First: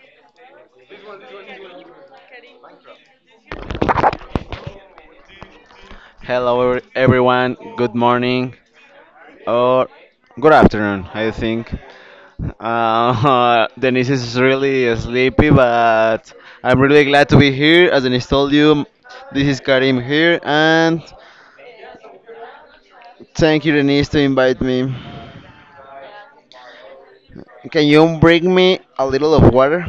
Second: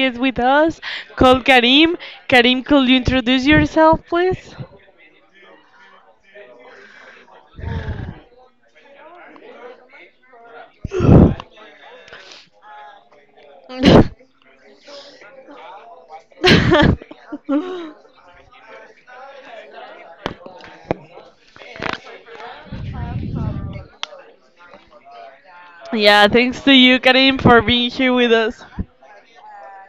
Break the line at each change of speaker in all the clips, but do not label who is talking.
guest with us called Karim. Karim, could you introduce yourself, please?
Hello, everyone. Good morning or good afternoon, I think. Denise is really sleepy, but I'm really glad to be here. As Denise told you, this is Karim here, and thank you, Denise, to invite me.
Yeah, thanks to you, Karim, for
Can
being here
you
with
bring
us.
me a little of water?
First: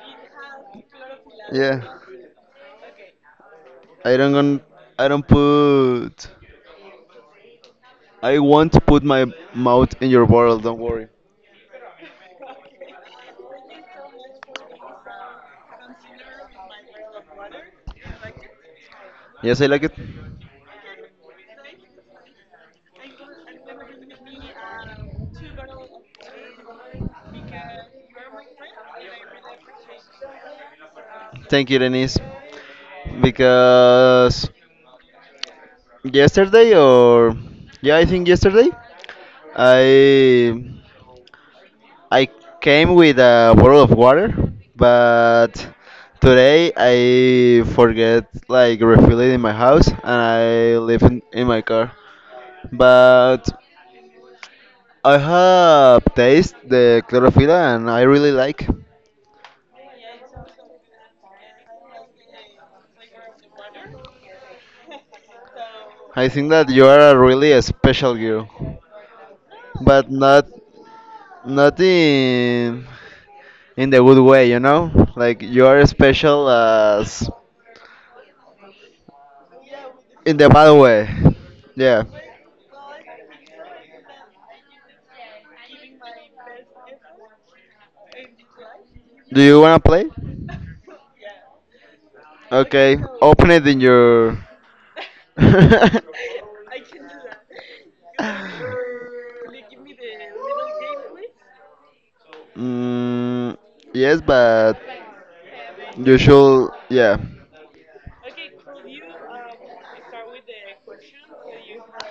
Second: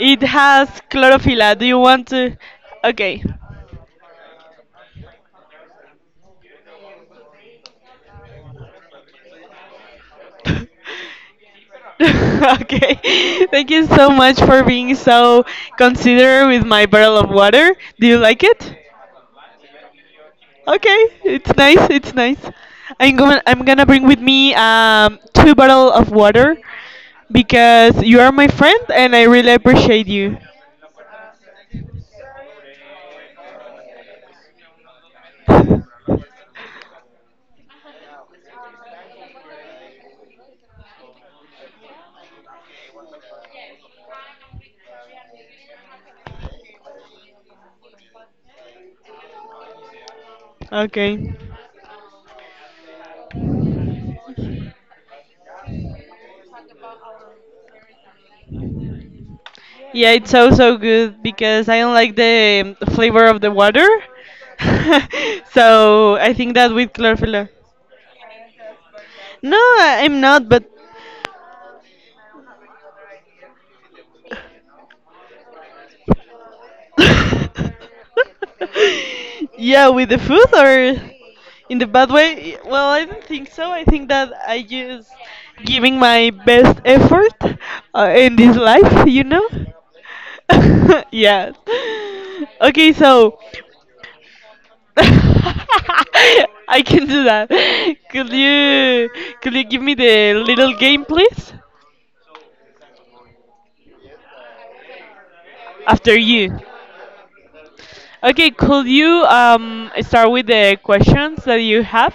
It has chlorophylla. Do you
Yeah,
want to? Okay.
I don't gon- I don't put. I won't put my mouth in your bottle. Don't worry.
Okay. Thank you so much for being so considerate with my bottle of water. Do you like it?
Yes, I like it.
Okay, it's nice. It's nice. I'm going. I'm gonna bring with me two bottle of water because you are my friend and I really appreciate you.
Thank you, Denise, because yesterday or yeah, I think yesterday I I came with a bottle of water, but today I forget like refill it in my house and I leave in,
Okay.
in my car. But I have taste the chlorophylla and I really like.
Yeah, it's so so good because I don't like the flavor of the water. So
I
I
think
think
that
that
you
with
are a
chlorophylla.
really a special girl,
No,
but
I'm
not
not. But
not in in the good way, you know? Like you are special as
yeah, with the
in the
food
bad
or.
way.
In the
Yeah.
bad way? Well, I don't think so. I think that I just giving my best effort in this life, you
Do
know?
you wanna play?
Yes. Okay,
Okay.
so
Open it in your.
I can do that. Could you could you give me the little game, please?
Mm, yes, but
After
you
you.
should. Yeah.
Okay, could you start with the questions that you have?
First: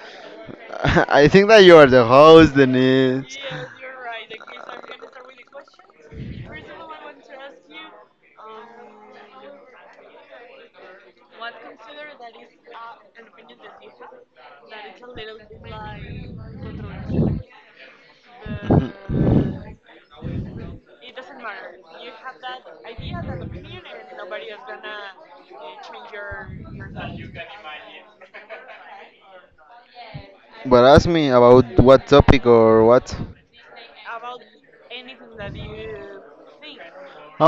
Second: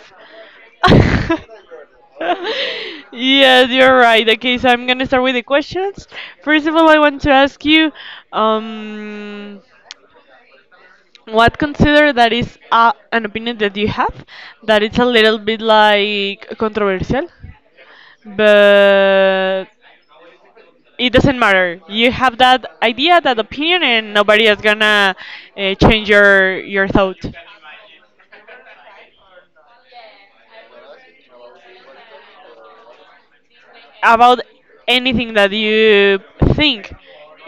I think that you are the host, Denise.
Yes, you're right. Okay, so I'm gonna start with the questions. First of all, I want to ask you, um, what consider that is an opinion that you have that it's a little bit like controversial,
Mhm.
but it doesn't matter. You have that idea, that opinion, and nobody is gonna change your thought
But ask me about what topic or what?
about anything that you think.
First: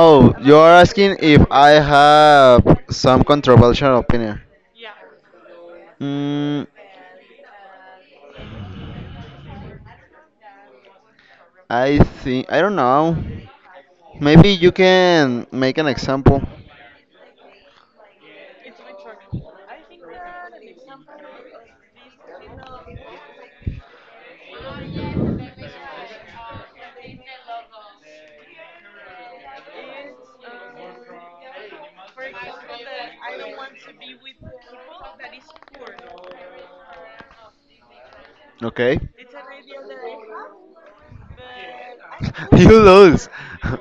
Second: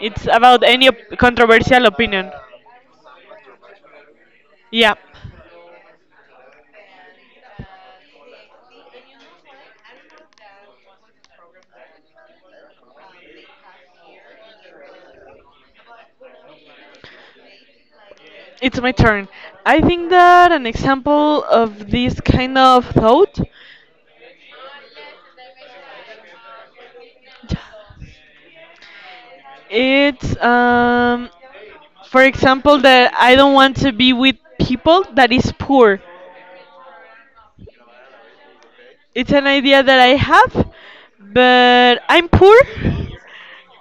It's
you
about
are
any
asking if I
controversial opinion.
have some controversial opinion.
Yeah.
Mm, I think I don't know. Maybe you can make an example.
It's my turn. I think that an example of this kind of thought it's for example that I don't want to be with people that is poor.
Okay.
It's an idea that I have, but I'm poor.
You lose.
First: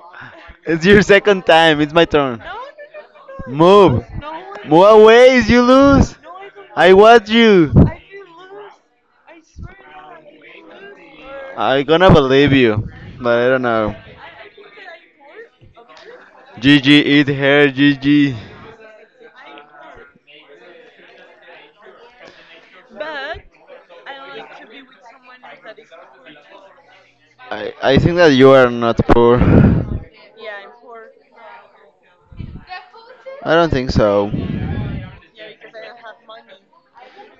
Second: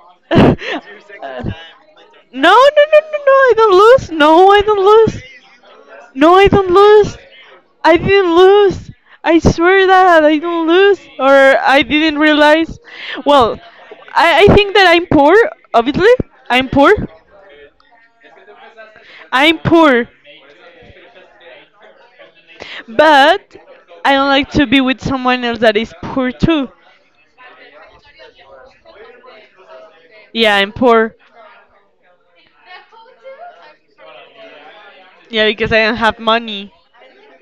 It's your
No,
second time. It's my turn.
no, no, no, I don't
Move.
lose. No, I don't
Move
lose.
away. You lose.
No, I don't
I
lose.
watch you.
I didn't lose. I swear that I didn't lose, or I
I gonna
didn't
believe
realize.
you, but I
Well,
don't know.
I think that I'm poor. Obviously, I'm poor.
Gigi, eat her, Gigi.
I'm poor, but I don't like to be with someone else that is poor too.
I think that you are not poor.
Yeah, I'm poor.
I don't think so.
Yeah, because I don't have money.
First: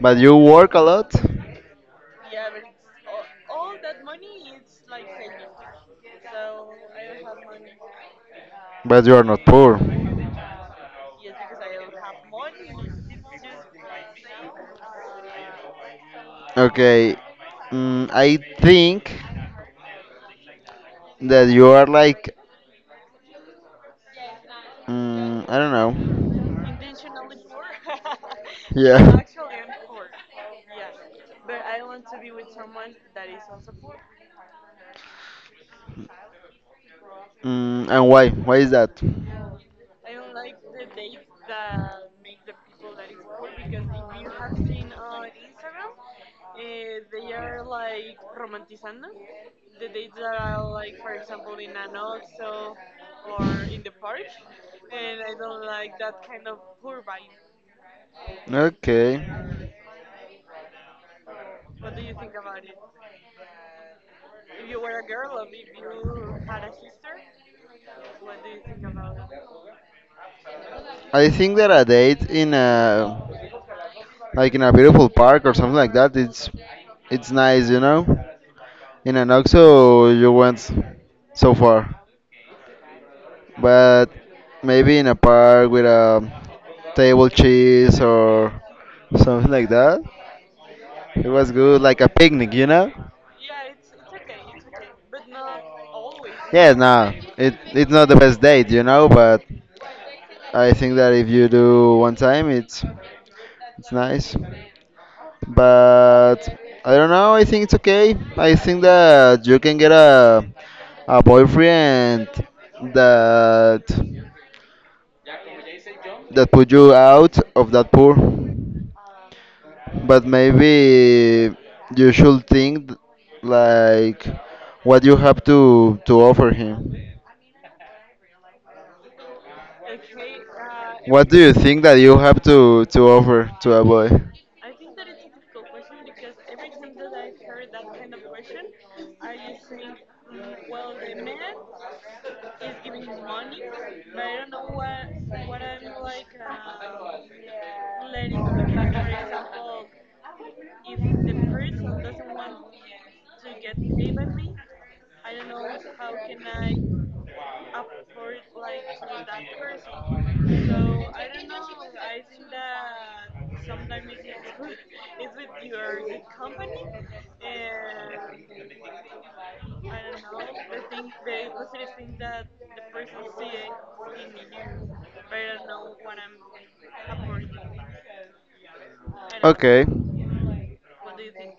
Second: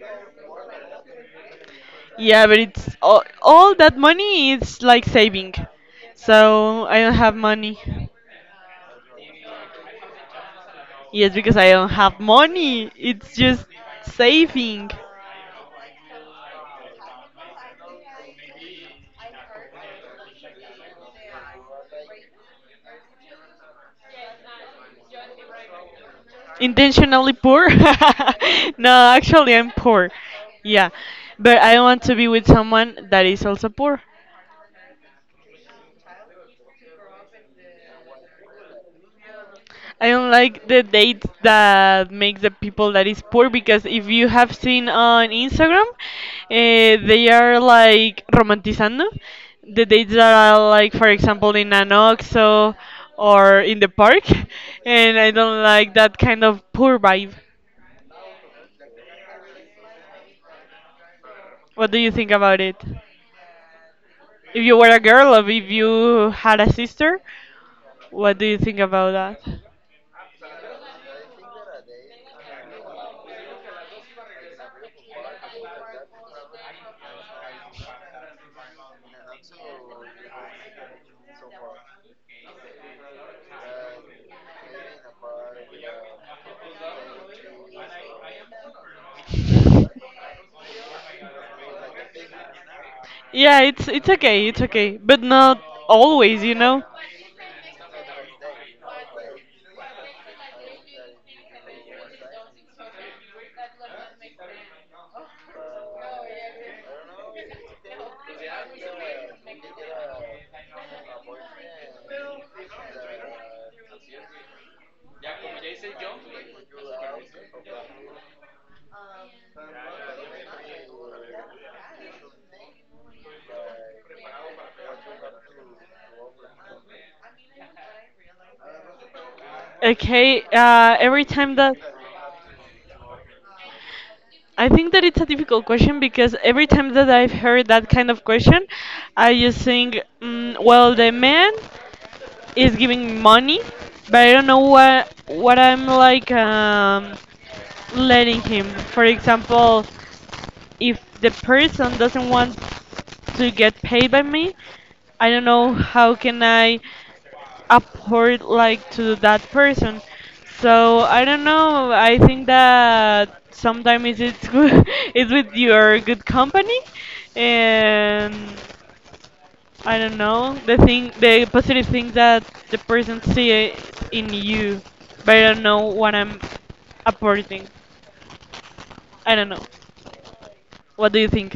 But you work a lot?
Yeah, but it's all that money is like saving. So I don't have money.
But you are not poor.
Yes, because I don't have money. It's just saving.
Okay. I think that you are like I don't
Intentionally
know.
poor? No,
Yeah.
actually, I'm poor. Yeah, but I want to be with someone that is also poor.
And why? Why is that?
I don't like the dates that make the people that is poor because if you have seen on Instagram, they are like romanticizando the dates that are like, for example, in an OXXO or in the park, and I don't like that kind of poor vibe.
Okay.
What do you think about it? If you were a girl or if you had a sister, what do you think about that?
I think that a date in a like in a beautiful park or something like that, it's nice, you know. In an OXXO, you went so far, but maybe in a park with a table cheese or something like that. It was good, like a picnic, you know?
Yeah, it's okay, it's okay, but not always, you
Yeah,
know.
no, it's not the best date, you know, but I think that if you do one time, it's nice. But I don't know. I think it's okay. I think that you can get a boyfriend that that put you out of that pool. But maybe you should think like what you have to offer him.
Okay,
What
every
do you
time that
think that you have to offer to a boy?
I think that it's a difficult question because every time that I've heard that kind of question, I just think, well, the man is giving money, but I don't know what I'm like letting him. For example, if the person doesn't want to get paid by me. I don't know how can I afford like to that person. So I don't know. I think that sometimes it's good, it's with your good company, and I don't know the thing, the positive things that the person see in you, but I don't know what I'm apporting. I don't know.
Okay.
What do you think?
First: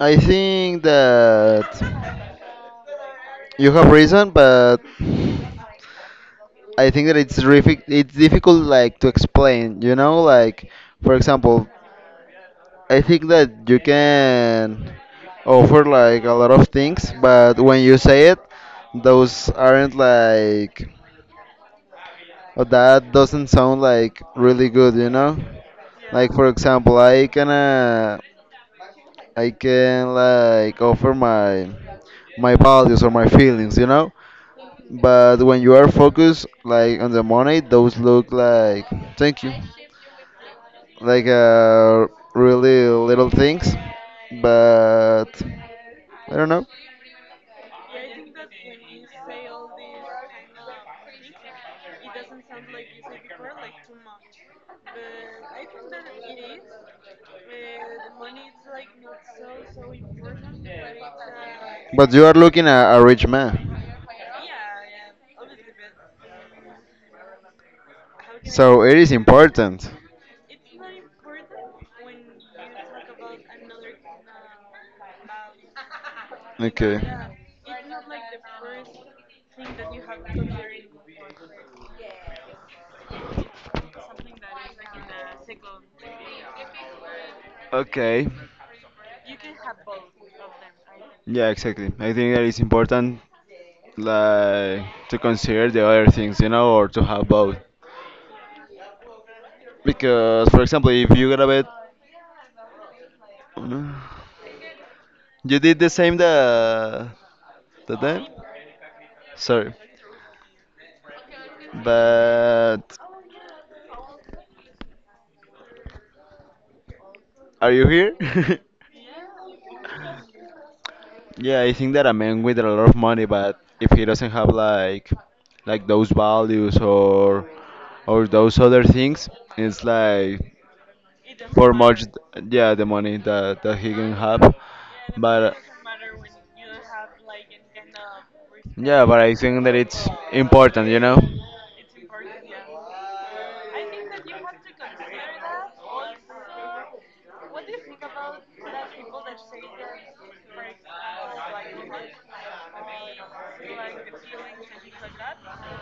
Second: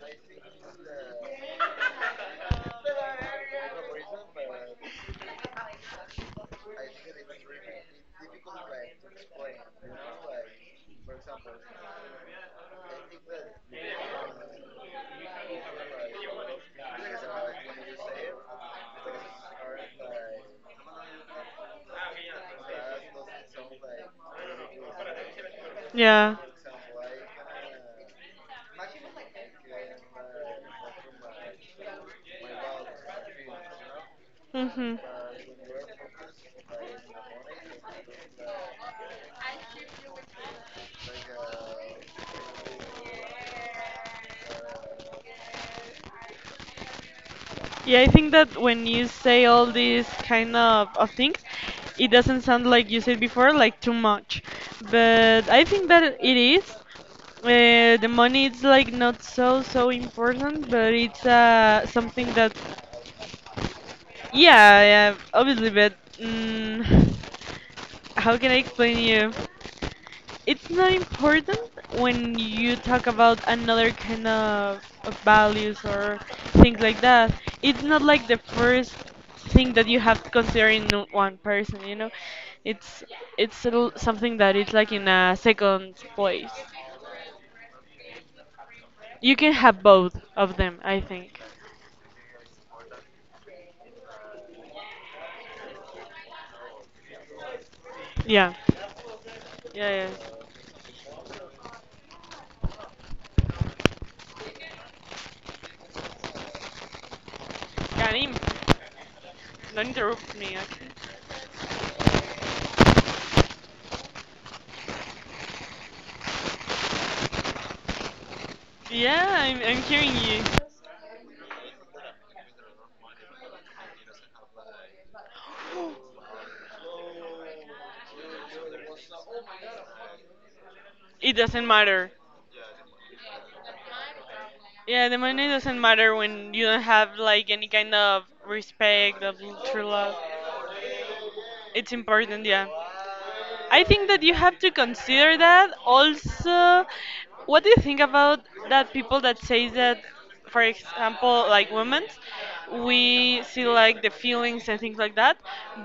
I think that you have reason, but I think that it's difficult like to explain, you know, like for example, I think that you can offer like a lot of things, but when you say it, those aren't like or that doesn't sound like really good, you know? Like
Yeah.
for example, I can like offer my values or my feelings, you know? But when you are focused like on the money, those look like thank you, like uh, really little things, but I don't know.
Yeah, I think that when you say all these kind of things, it doesn't sound like you said before, like too much. But I think that it is. The money is like not so so important, but it's
But you
something
are
that,
looking at a rich man, how can
yeah, yeah, obviously. But mm, how can I explain you?
important.
It's not important when you talk about another kind of values or things like that. It's not like the first thing that you have to consider in one person, you know. It's something that is like in a second place.
Okay.
You can have both of them, I think.
Yeah, exactly. I think that is important like to consider the other things, you know, or to have both.
Yeah. Yeah, yeah.
Because, for example, if you grab it, you did the same the time.
Karim,
Sorry,
don't interrupt me, okay?
but are you here?
Yeah, I'm hearing you.
Yeah, I think that a man with a lot of money, but if he doesn't have like those values or those other things, it's like
It doesn't
for much
matter.
yeah the money that he can have
Yeah, the money
but
doesn't matter when you don't have like any kind of
yeah but
respect
I
of
think that
true
it's
love.
important, you know.
It's important, yeah. I think that you have to consider that. Also, what do you think about that people that say that, for example, like women, we see like the feelings and things like that,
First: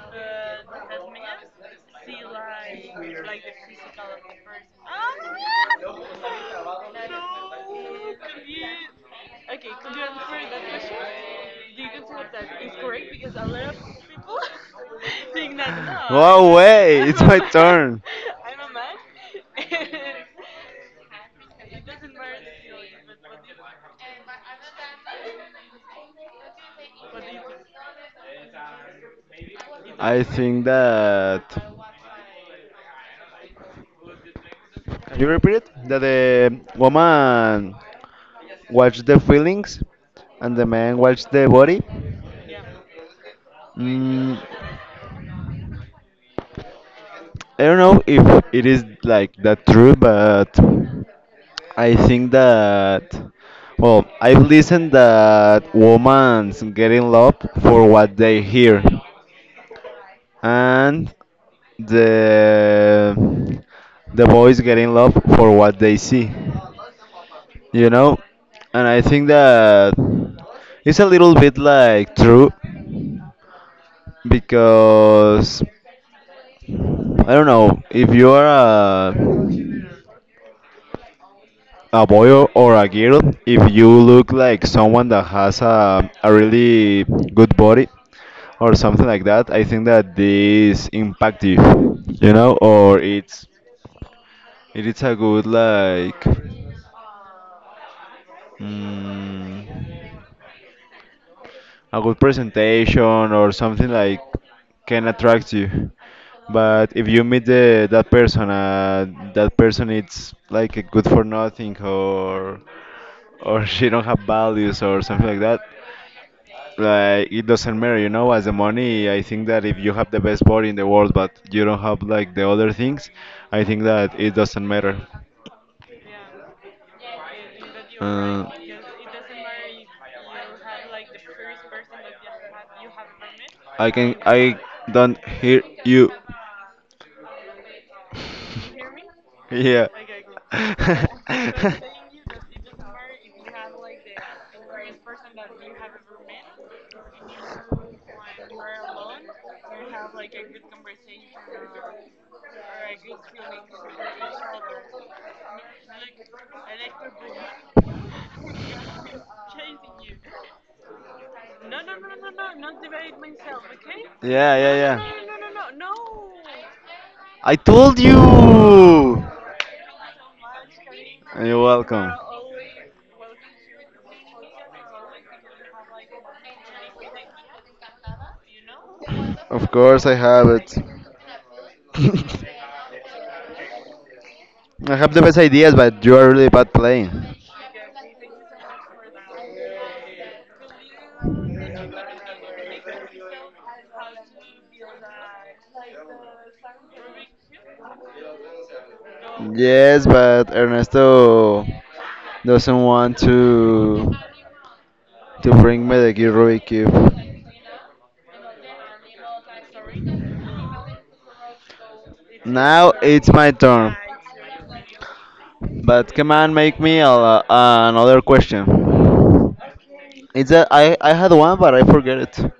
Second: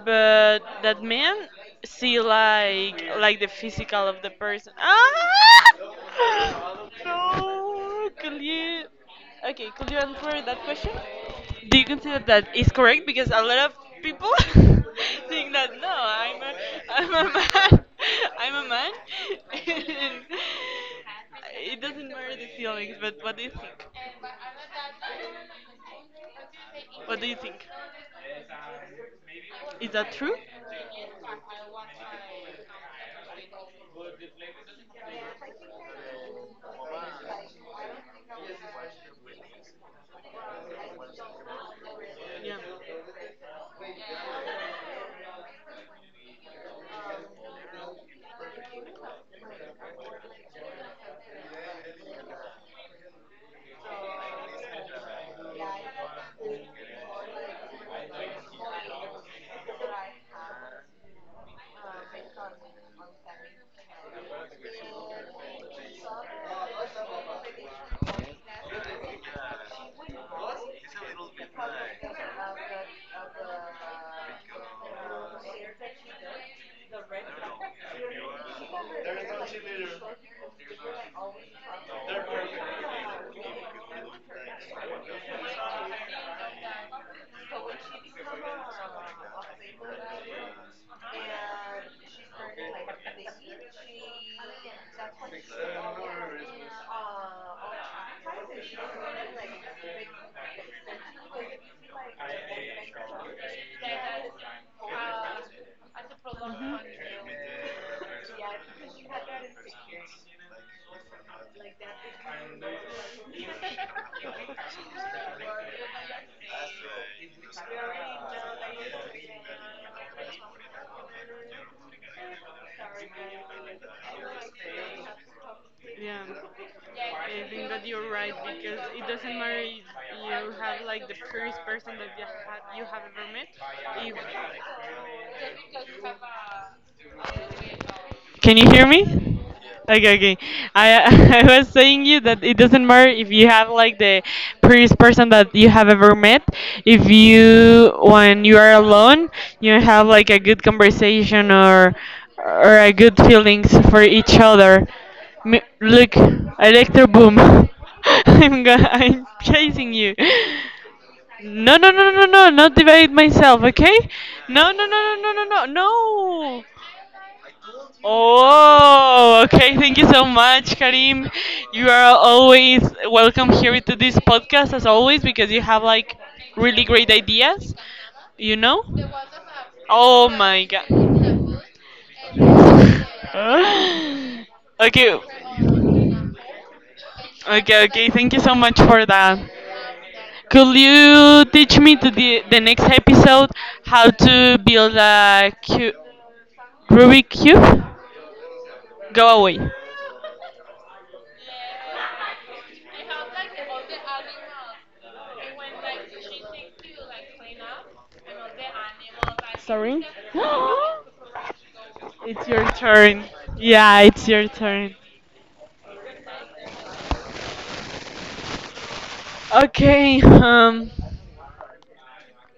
but that men see like the physical of the person. Ah! No, could you? Okay, could you answer that question? Do you consider that is correct? Because a lot of people think that no,
Wow, wait,
I'm
it's
a
my
man,
turn.
I'm a man, and it doesn't matter the feelings. But what do you think? Is that
I
true?
think that. Can you repeat it? That the woman watch the feelings and the man watch the body.
Yeah,
Mm, I don't know if it is like that true, but I think that well, I've listened that women's getting love for what they hear, and the the boys getting love for what they see. You know, and I think that it's a little bit like true because I don't know if you are a a boy or a girl. If you look like someone that has a really good body or something like that, I think that this impact you, you know, or it's it is a good like mm, a good presentation or something like can attract you. But if you meet the, that person it's like a good for nothing or or she don't have values or something like that like it doesn't matter, you know, as the money. I think that if you have the best body in the world but you don't have like the other things, I think that it doesn't matter.
yeah. I think that you're right
uh,
because it doesn't matter if you have like the first person that you have ever met.
I don't hear you.
Can you hear me?
Yeah.
Okay, okay. I I was saying you that it doesn't matter if you have like the prettiest person that you have ever met. If you when you are alone, you have like a good conversation or a good feelings for each other. Look, electro boom. I'm chasing you. No, no, no, no, no, no, not divide myself, okay?
Yeah,
No,
yeah,
no,
yeah.
no, no, no, no, no, no.
I told you.
Oh, okay. Thank you so much, Karim.
You're
You
welcome.
are always welcome here to this podcast, as always, because you have like really great ideas, you know?
Of course, I
Oh
have
my.
it. I have
Okay,
the best ideas, but you are really bad playing.
okay. Thank you so much for that. Could you teach me to the next episode how to build a Rubik cube? Go away.
Yes, but Ernesto doesn't want to bring me the Rubik cube.
Sorry. It's your
Now
turn.
it's my turn.
Yeah, it's your turn.
But come on, make me another question.
Okay,
It's that I had one, but I forget it.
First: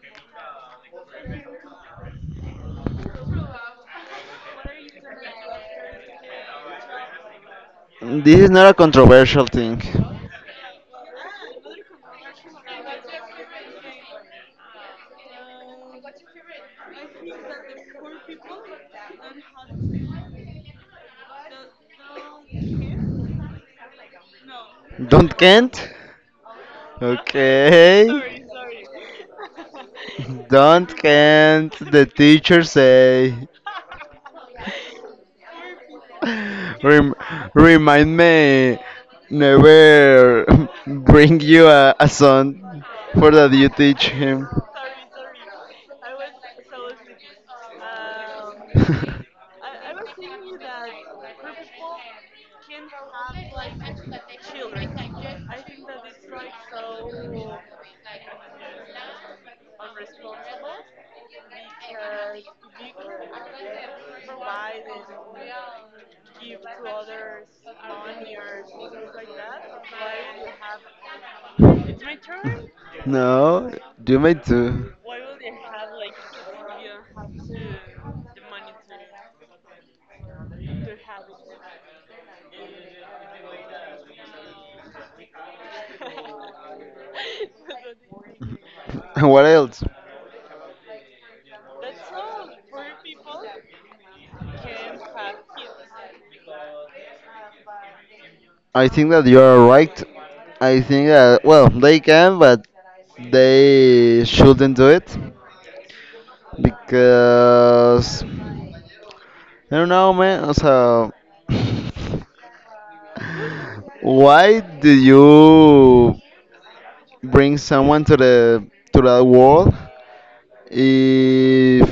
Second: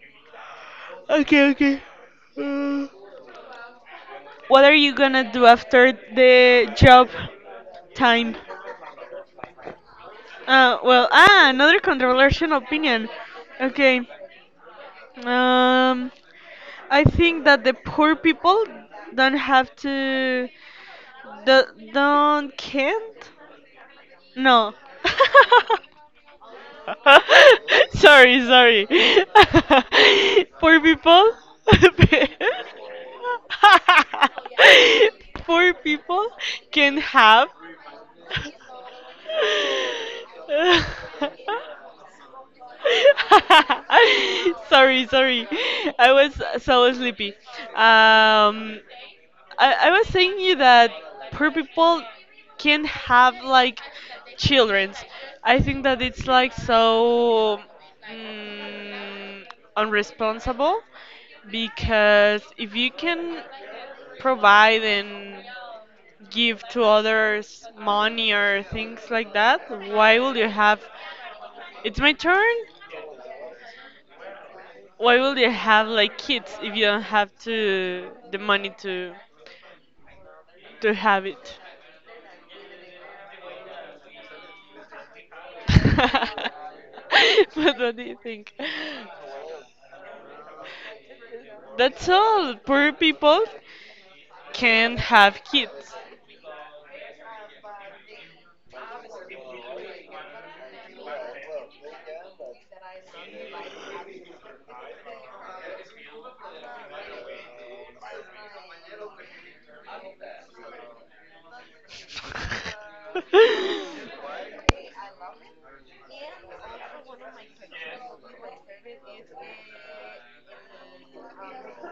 okay, okay. Uh, what are you gonna do after the job
This
time?
is not a controversial thing.
Another controversial opinion. Okay, um, I think that the poor people don't have to, do, don't can't. No.
Don't can't? Okay.
Sorry, sorry. Poor
Don't
people.
can't, the teacher say.
Poor people can
Rem-
have.
remind me never bring you a son for that you teach him.
Sorry, sorry. I was so sleepy. Um, I was thinking that poor people can have like childrens. I think that it's like so mm, unresponsible because if you can provide and give to others money or things like that, why will you have it's my turn?
No, you made too.
Why will you have like kids if you don't have to the money to have it? But what do you think?
What else?
That's all. Poor people can have kids.
I think that you are right. I think that well they can, but they shouldn't do it because I don't know, man. So Why did you bring someone to the to that world if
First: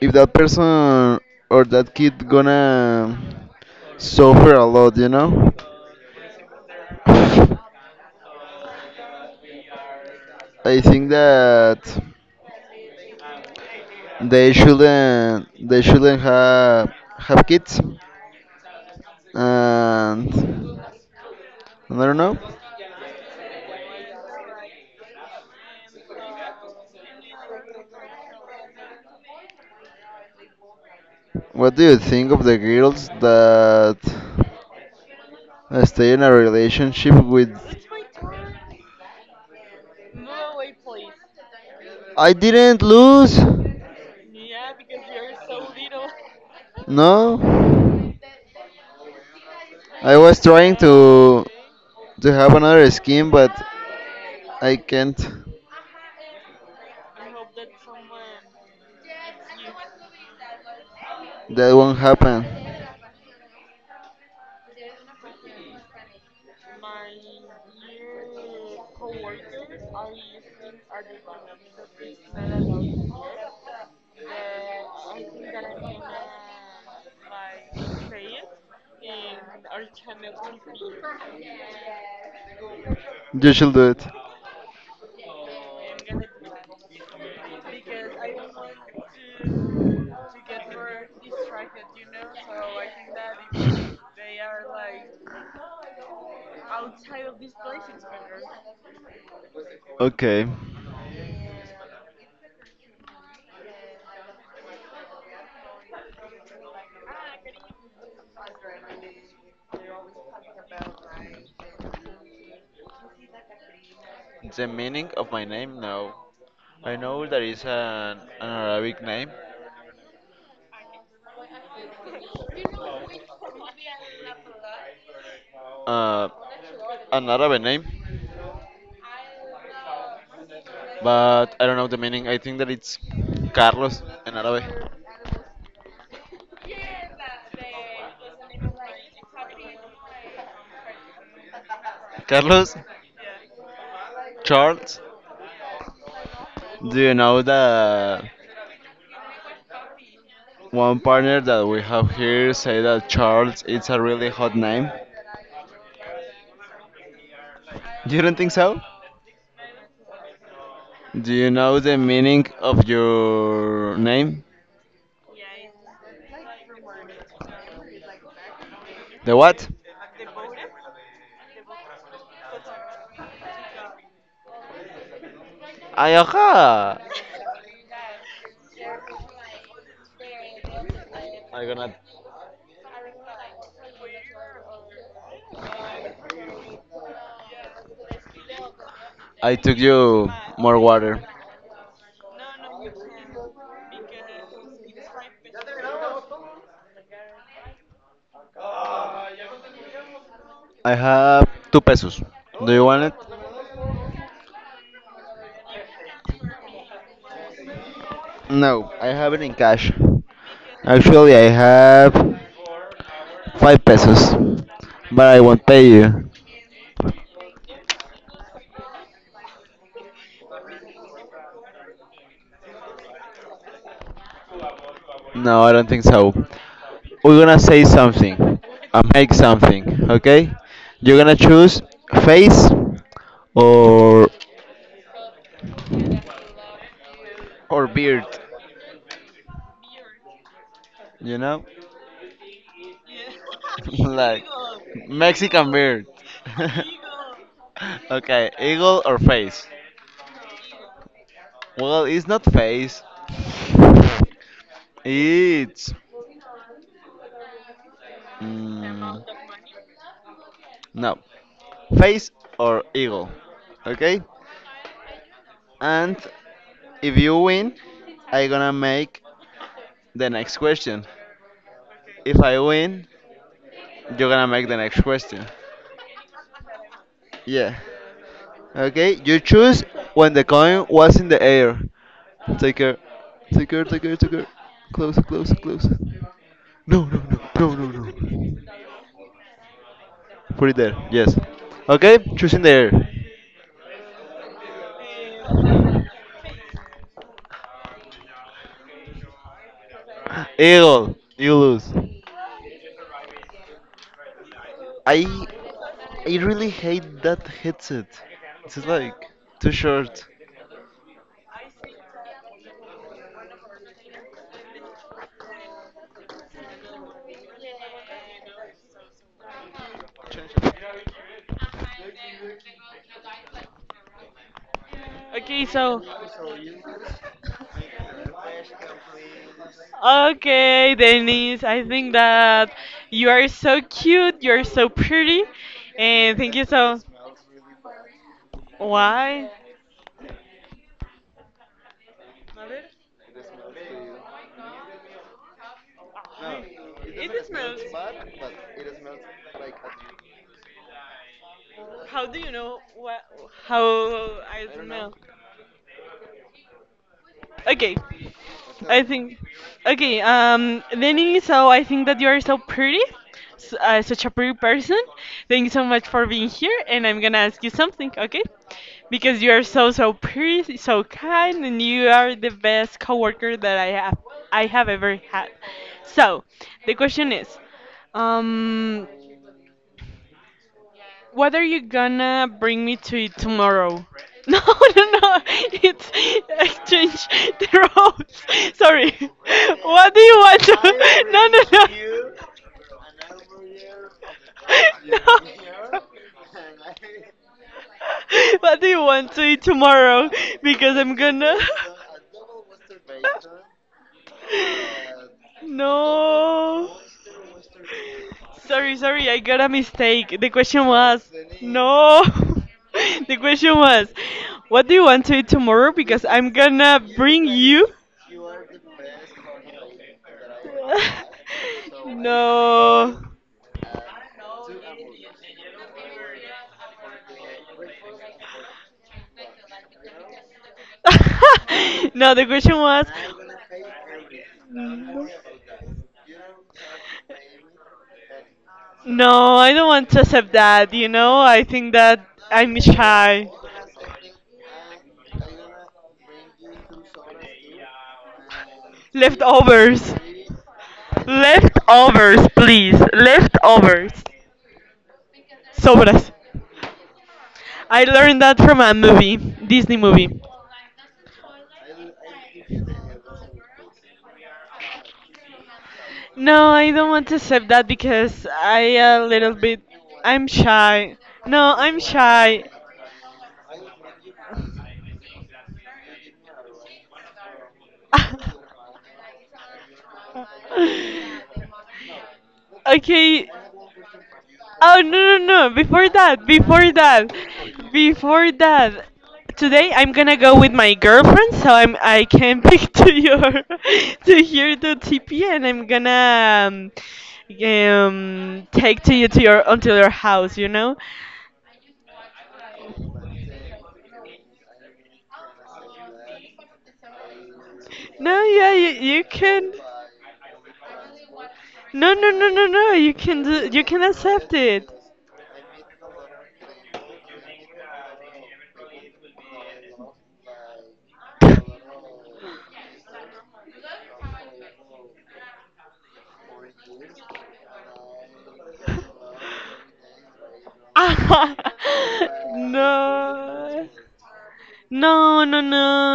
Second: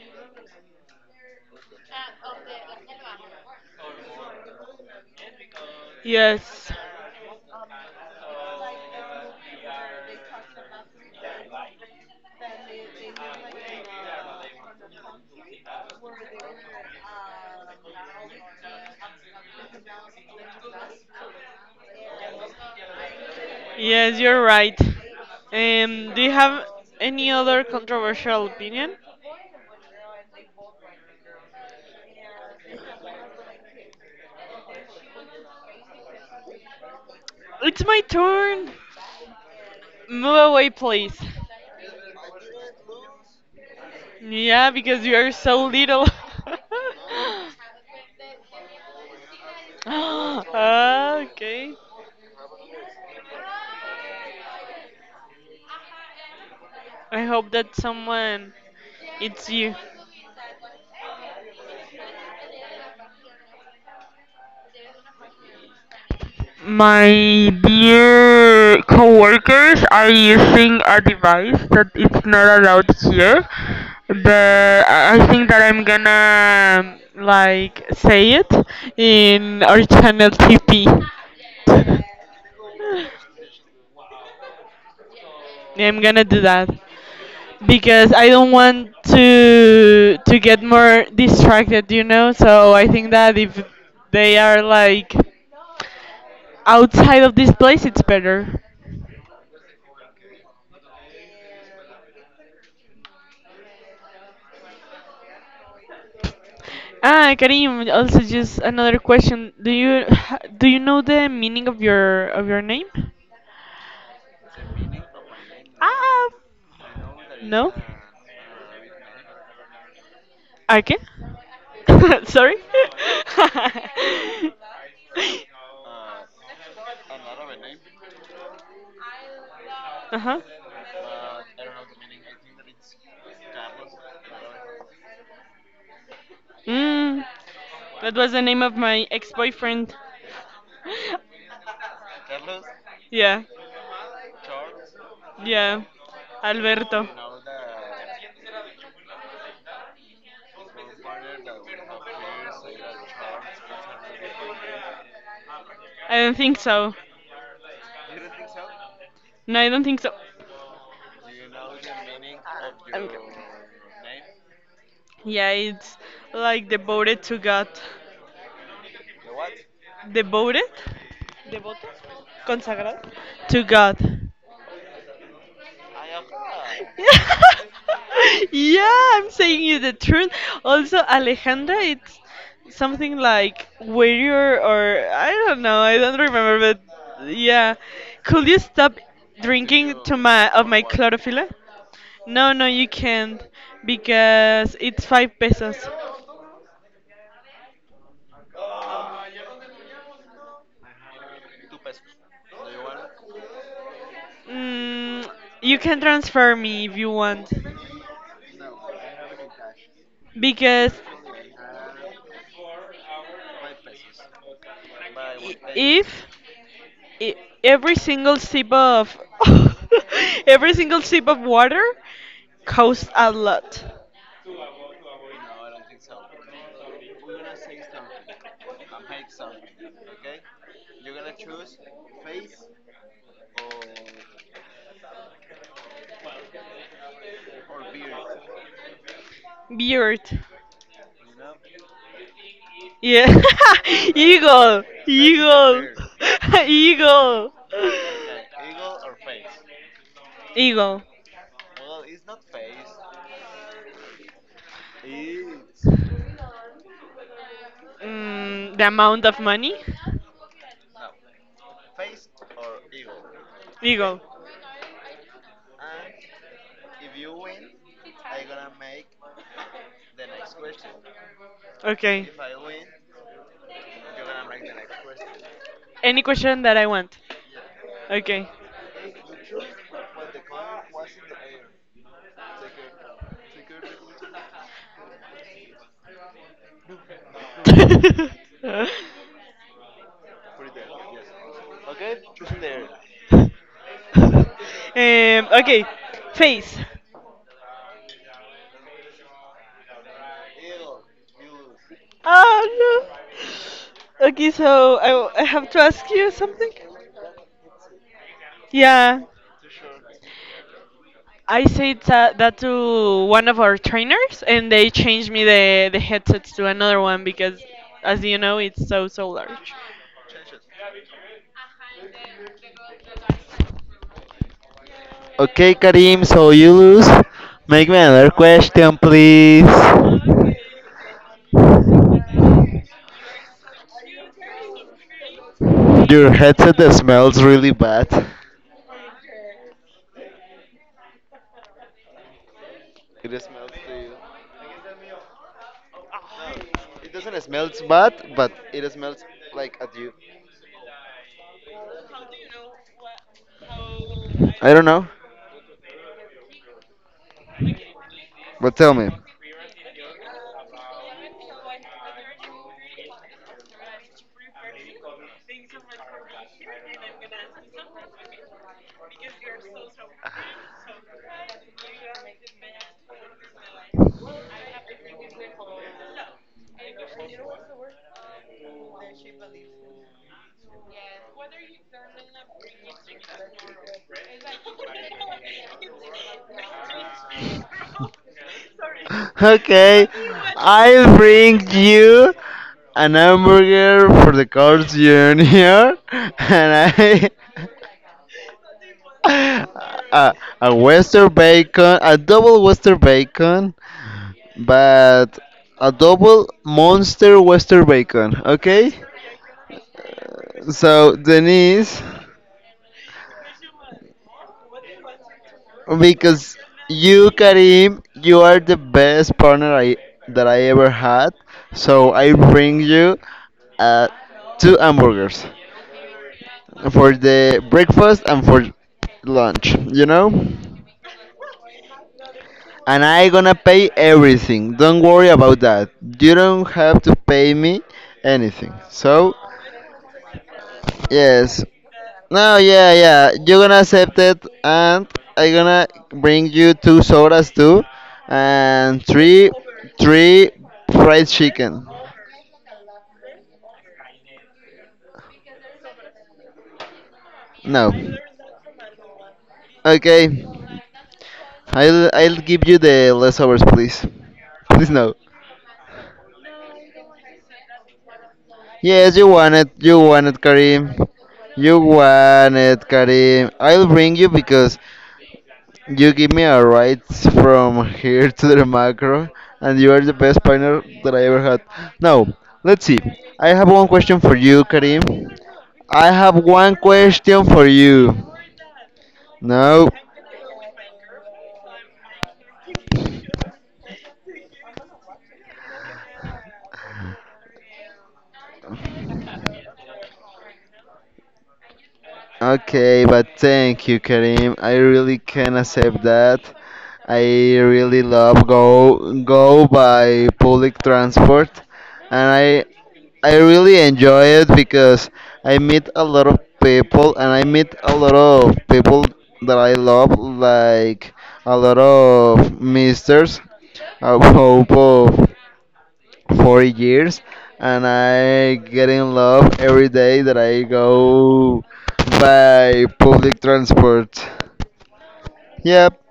if that person or that kid gonna suffer a lot, you know?
Yes.
I think that they shouldn't have kids and I don't know.
Yes, you're right. Do you have any other controversial opinion?
What do you think of the girls that stay in a relationship with
It's my turn. Move away, please.
I didn't lose.
Yeah, because you are so little.
No. I was trying to
Okay.
to have another skin, but I can't.
I hope that someone it's you.
That won't happen.
My dear coworkers are using a device that it's not allowed here, but I think that I'm gonna like say it in our channel TP.
You should do it.
I'm gonna do that because I don't want to get more distracted, you know. So I think that if they are like outside of this place, it's better.
Okay.
Karim, also just another question. Do you do you know the meaning of your name?
The meaning of my name? No.
Ah,
I know there is
Okay, Sorry?
uh, an Arabic name,
Uh-huh.
but I don't know the meaning. I think that it's Carlos in Arabic.
Mm, that was the name of my ex-boyfriend.
Carlos?
Yeah.
Charles?
Yeah.
Do
Alberto.
you know that? One partner that we have here say that Charles is a really hot name.
I don't think so.
You don't think so?
No, I don't think so.
Do you know the meaning of your name?
Yeah, it's like devoted to God.
The what?
devoted, devoted, consagrado to God.
Ayaha!
Yeah, I'm saying you the truth. Also,
I
Alejandra,
gonna.
it's something like warrior or I don't know. I don't remember, but yeah. Could you stop
I took
drinking
you more water.
tequila? No, no, you can't because it's five pesos.
I have two pesos. Do you want it?
Mm, you can transfer me if you want
No, I have it in cash.
because
Actually, I have five pesos, but I won't pay you.
e- every single sip of every single sip of water costs a lot.
No, I don't think so. We're gonna say something and make something, okay? You're gonna choose face or or beard,
Beard.
you know?
Yeah.
Like
Eagle.
Mexican beard.
Eagle.
Okay, eagle or face?
Eagle.
Well, it's not face. It's
The
mm,
amount of money?
no face or eagle.
Eagle.
Okay, and if you win, I gonna make the next question.
Okay.
If I win, you're gonna make the next question.
Any question that I want.
Yeah.
Okay.
Okay, you choose when the coin was in the air. Take care. Take care, take care, take care. Close, close, close. No, no, no, no, no, no.
um,
Put it there, yes. Okay, choose in the air.
okay. Face.
Eagle, you lose.
Oh no. Okay, so
I
I have to ask you
I
something.
really hate that headset. It's like
Yeah.
too short.
I said that to one of our trainers, and they changed me the headsets to another one because, as you know, it's so so large. At a double monster Western bacon, okay? So, Denise, because you, Karim, you are the best partner I that I ever had. So I bring you uh, two hamburgers for the breakfast and for lunch. You know? And I gonna pay everything. Don't worry about that. You don't have to pay me anything. So, yes. No, yeah, yeah. You're gonna accept it, and I gonna bring you two sodas too, and three fried chicken. No. Okay. I'll give you the leftovers, please. Please no. Yes, you want it. You want it, Karim. You want it, Karim. I'll bring you because you give me a ride from here to the macro, and you are the best partner that I ever had. Now, let's see. I have one question for you, Karim. I have one question for you. No. Okay, but thank you, Karim. I really can accept that. I really love go by public transport, and I really enjoy it because I meet a lot of people and I meet a lot of people that I love, like a lot of misters, a hope of 4 years and I get in love every day that I go by public transport. Yep.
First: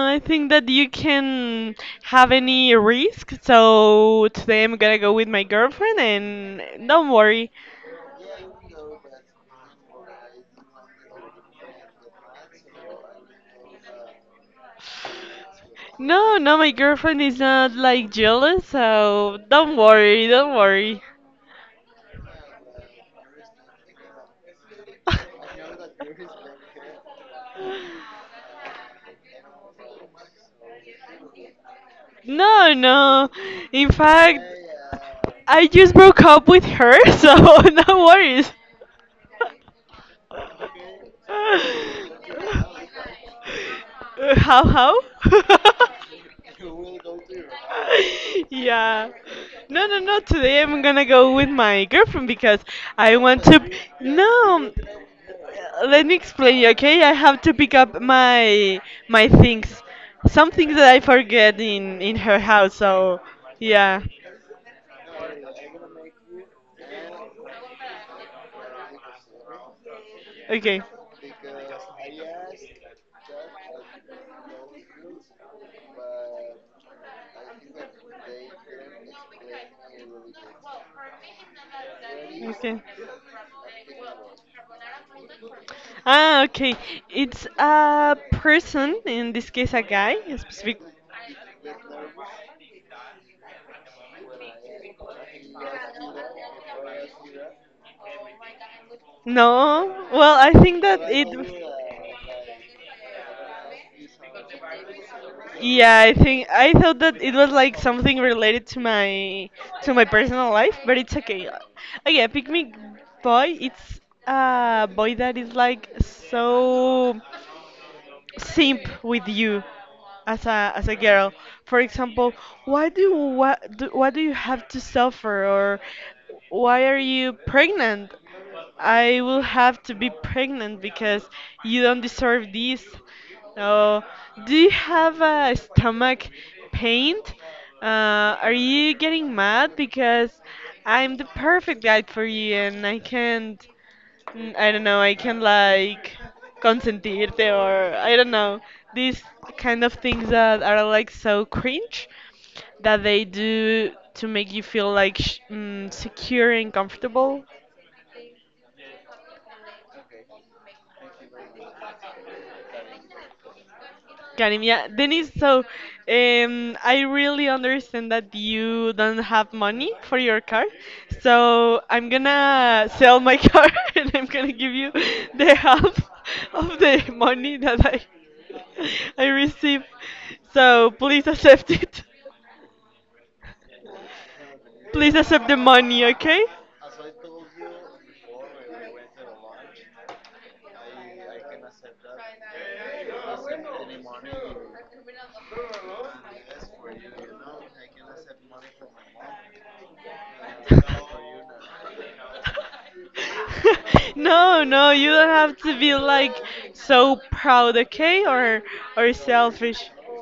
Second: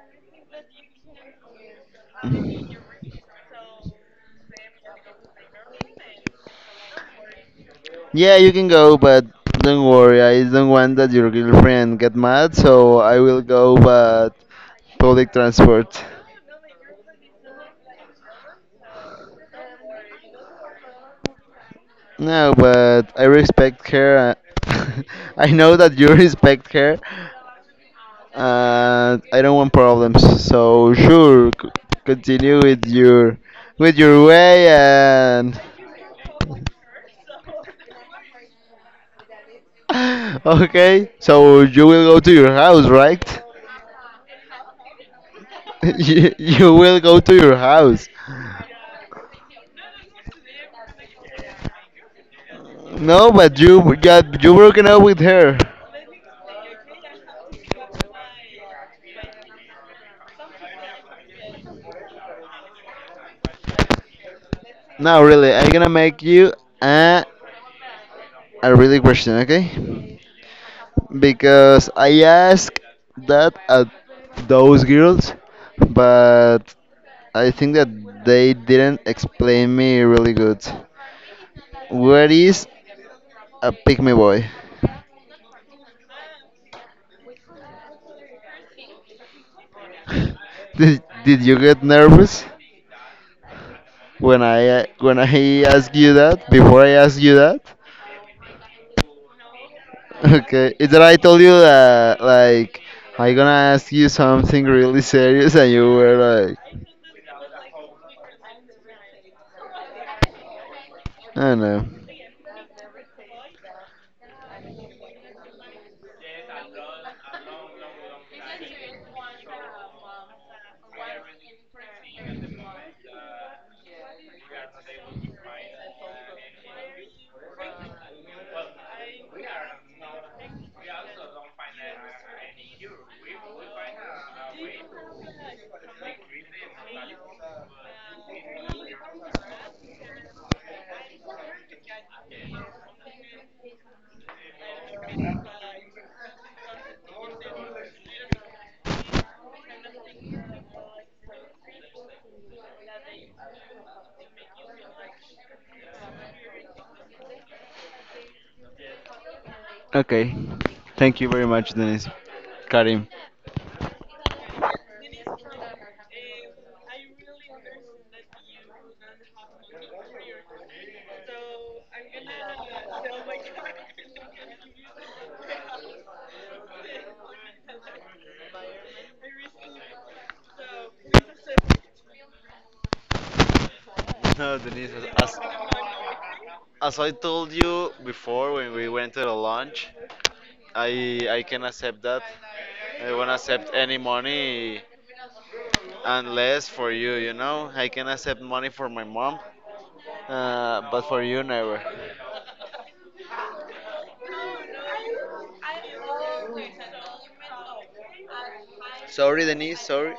Yeah, you can go, but don't worry. I don't want that your girlfriend get mad, so I will go but public transport. No, but I respect her. uh, I know that you respect her, and I don't want problems. So sure, continue with your way and okay. So you will go to your house, right? You will go to your house. No, but you got you broken up with her. No, really, I'm gonna make you a a really question, okay? Because I asked that at those girls, but I think that they didn't explain me really good. What is a pygmy boy? Did you get nervous when I asked you that? Before I asked you that? Okay, it's that I told you that like I gonna ask you something really serious and you were like, I don't know. Okay. Thank you very much, Denise. Karim. No, Denise, as, as I told you before when we went to the lunch, I can accept that. I won't accept any money unless for you, you know. I can accept money for my mom, but for you, never. Sorry, Denise, sorry.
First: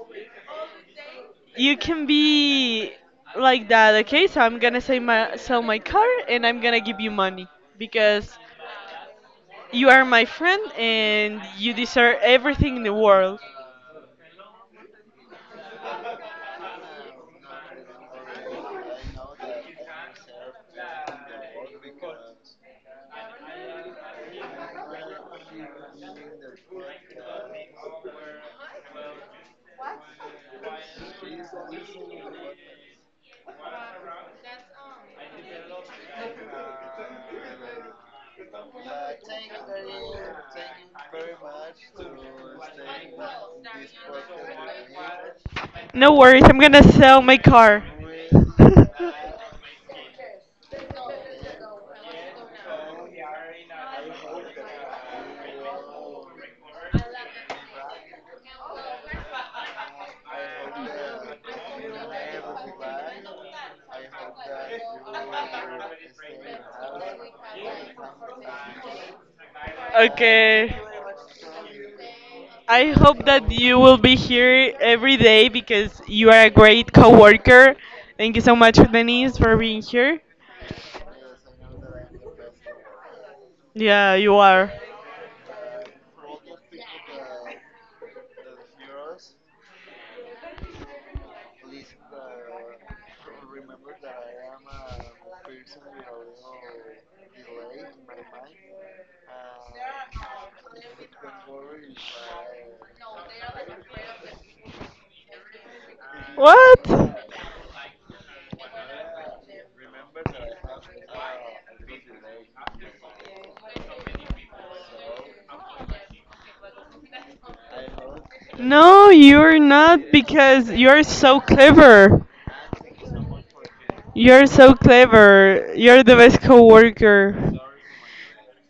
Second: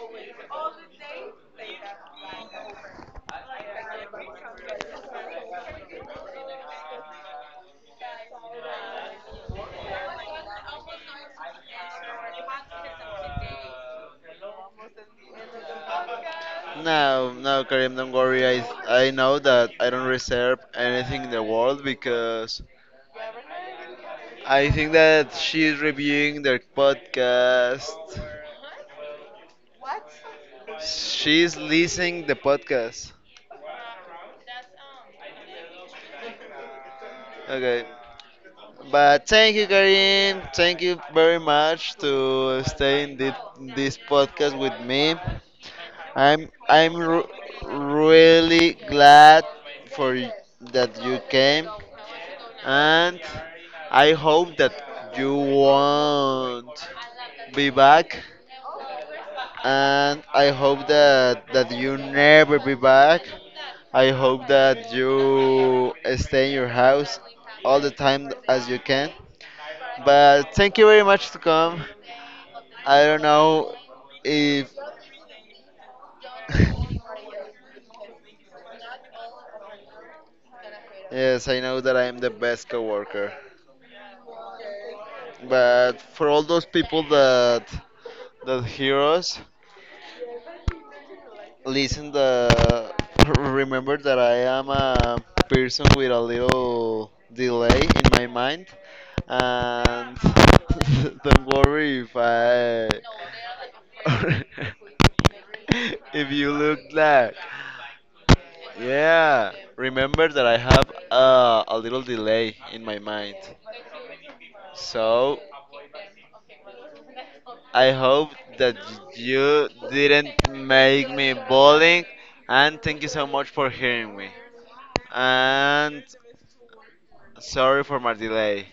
No, no, Karim, don't worry. I know that I don't reserve anything in the world because I think that she's reviewing their podcast. She's listening the podcast. Okay. But thank you, Karim. Thank you very much to stay in this podcast with me. I'm really glad for y- that you came, and I hope that you won't be back and I hope that you never be back. I hope that you stay in your house all the time as you can. But thank you very much to come. I don't know if yes, I know that I am the best coworker. But for all those people that hear us, Listen, the remember that I am a person with a little delay in my mind, and don't worry if I if you look like yeah. Remember that I have a little delay in my mind, so I hope that you didn't make me bowling, and thank you so much for hearing me. And Sorry for my delay.